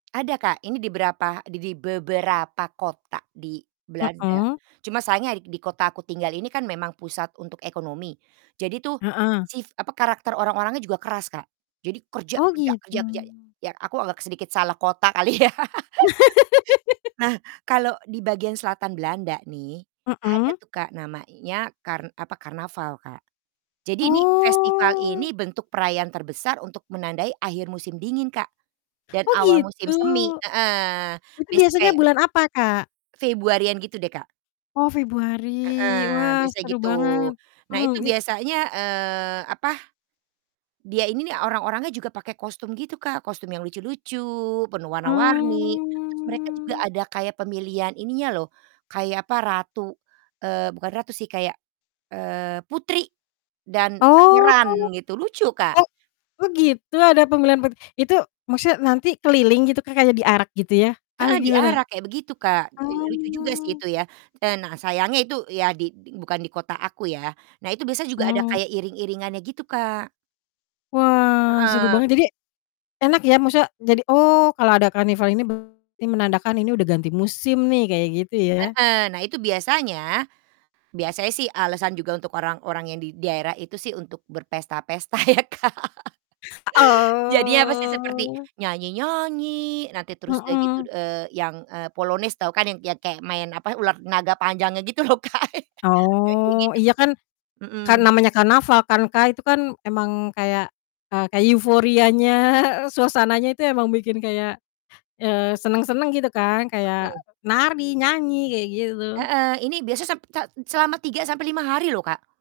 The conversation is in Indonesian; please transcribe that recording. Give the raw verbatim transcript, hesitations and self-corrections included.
Ada Kak, ini di berapa di di beberapa kota di Belanda, Mhm. cuma sayangnya di kota aku tinggal ini kan memang pusat untuk ekonomi, jadi tuh Heeh. si, apa karakter orang-orangnya juga keras, Kak. Jadi kerja Oh kerja gitu. kerja kerja, ya aku agak sedikit salah kota kali ya. Nah kalo di bagian selatan Belanda nih, ada Mhm. tuh Kak namanya, kar apa, karnaval, Kak. Jadi ini, festival Oh. ini bentuk perayaan terbesar untuk menandai akhir musim dingin, Kak. Dan Oh awal musim gitu? semi, heeh, Itu biasa biasanya kayak bulan apa, Kak? Februari-an gitu deh, Kak. Oh Februari, Heeh, wah biasanya seru gitu. banget. Nah Mmm, itu it biasanya, eee, apa, dia ini orang-orangnya juga pakai kostum gitu Kak, kostum yang lucu-lucu, penuh warna-warni, terus mereka juga Mmm. ada kayak pemilihan ininya loh, kayak apa ratu eee, bukan ratu sih, kayak, eee, putri dan Oh. pangeran gitu, lucu, Kak. Oh oh gitu, ada pembelian per itu maksudnya nanti keliling gitu, Kak, kayak diarak gitu ya? Apa Heeh, gimana? diarak kayak begitu Kak, eee, lucu juga sih Oh. itu ya. Eee, nah sayangnya itu ya di bukan di kota aku ya, nah itu biasanya juga ada Mmm. kayak iring-iringannya gitu, Kak. Wah, seru Heeh. banget. Jadi, enak ya, maksudnya jadi, "Oh kalau ada karnival ini berarti menandakan ini udah ganti musim nih." Kayak gitu ya. Heeh, nah itu biasanya biasanya sih alasan juga untuk orang-orang yang di daerah itu sih untuk berpesta-pesta ya, Kak. Jadinya apa sih, seperti Oh. nyanyi-nyanyi, nanti terus udah gitu, Heeh. eee, yang, eee, polonis tau kan, yang yang kayak main, apa, ular naga panjangnya gitu loh, Kak. Kayak Oh, gitu, iya Kak, kan kan mhm. namanya karnaval kan Kak, itu kan emang kayak eee, kayak euforianya, suasananya itu emang bikin kayak, eee, senang-senang gitu kan, kayak Betul. nari, nyanyi kayak gitu. Heeh, ini biasa sep se selama tiga sampai lima hari loh, Kak.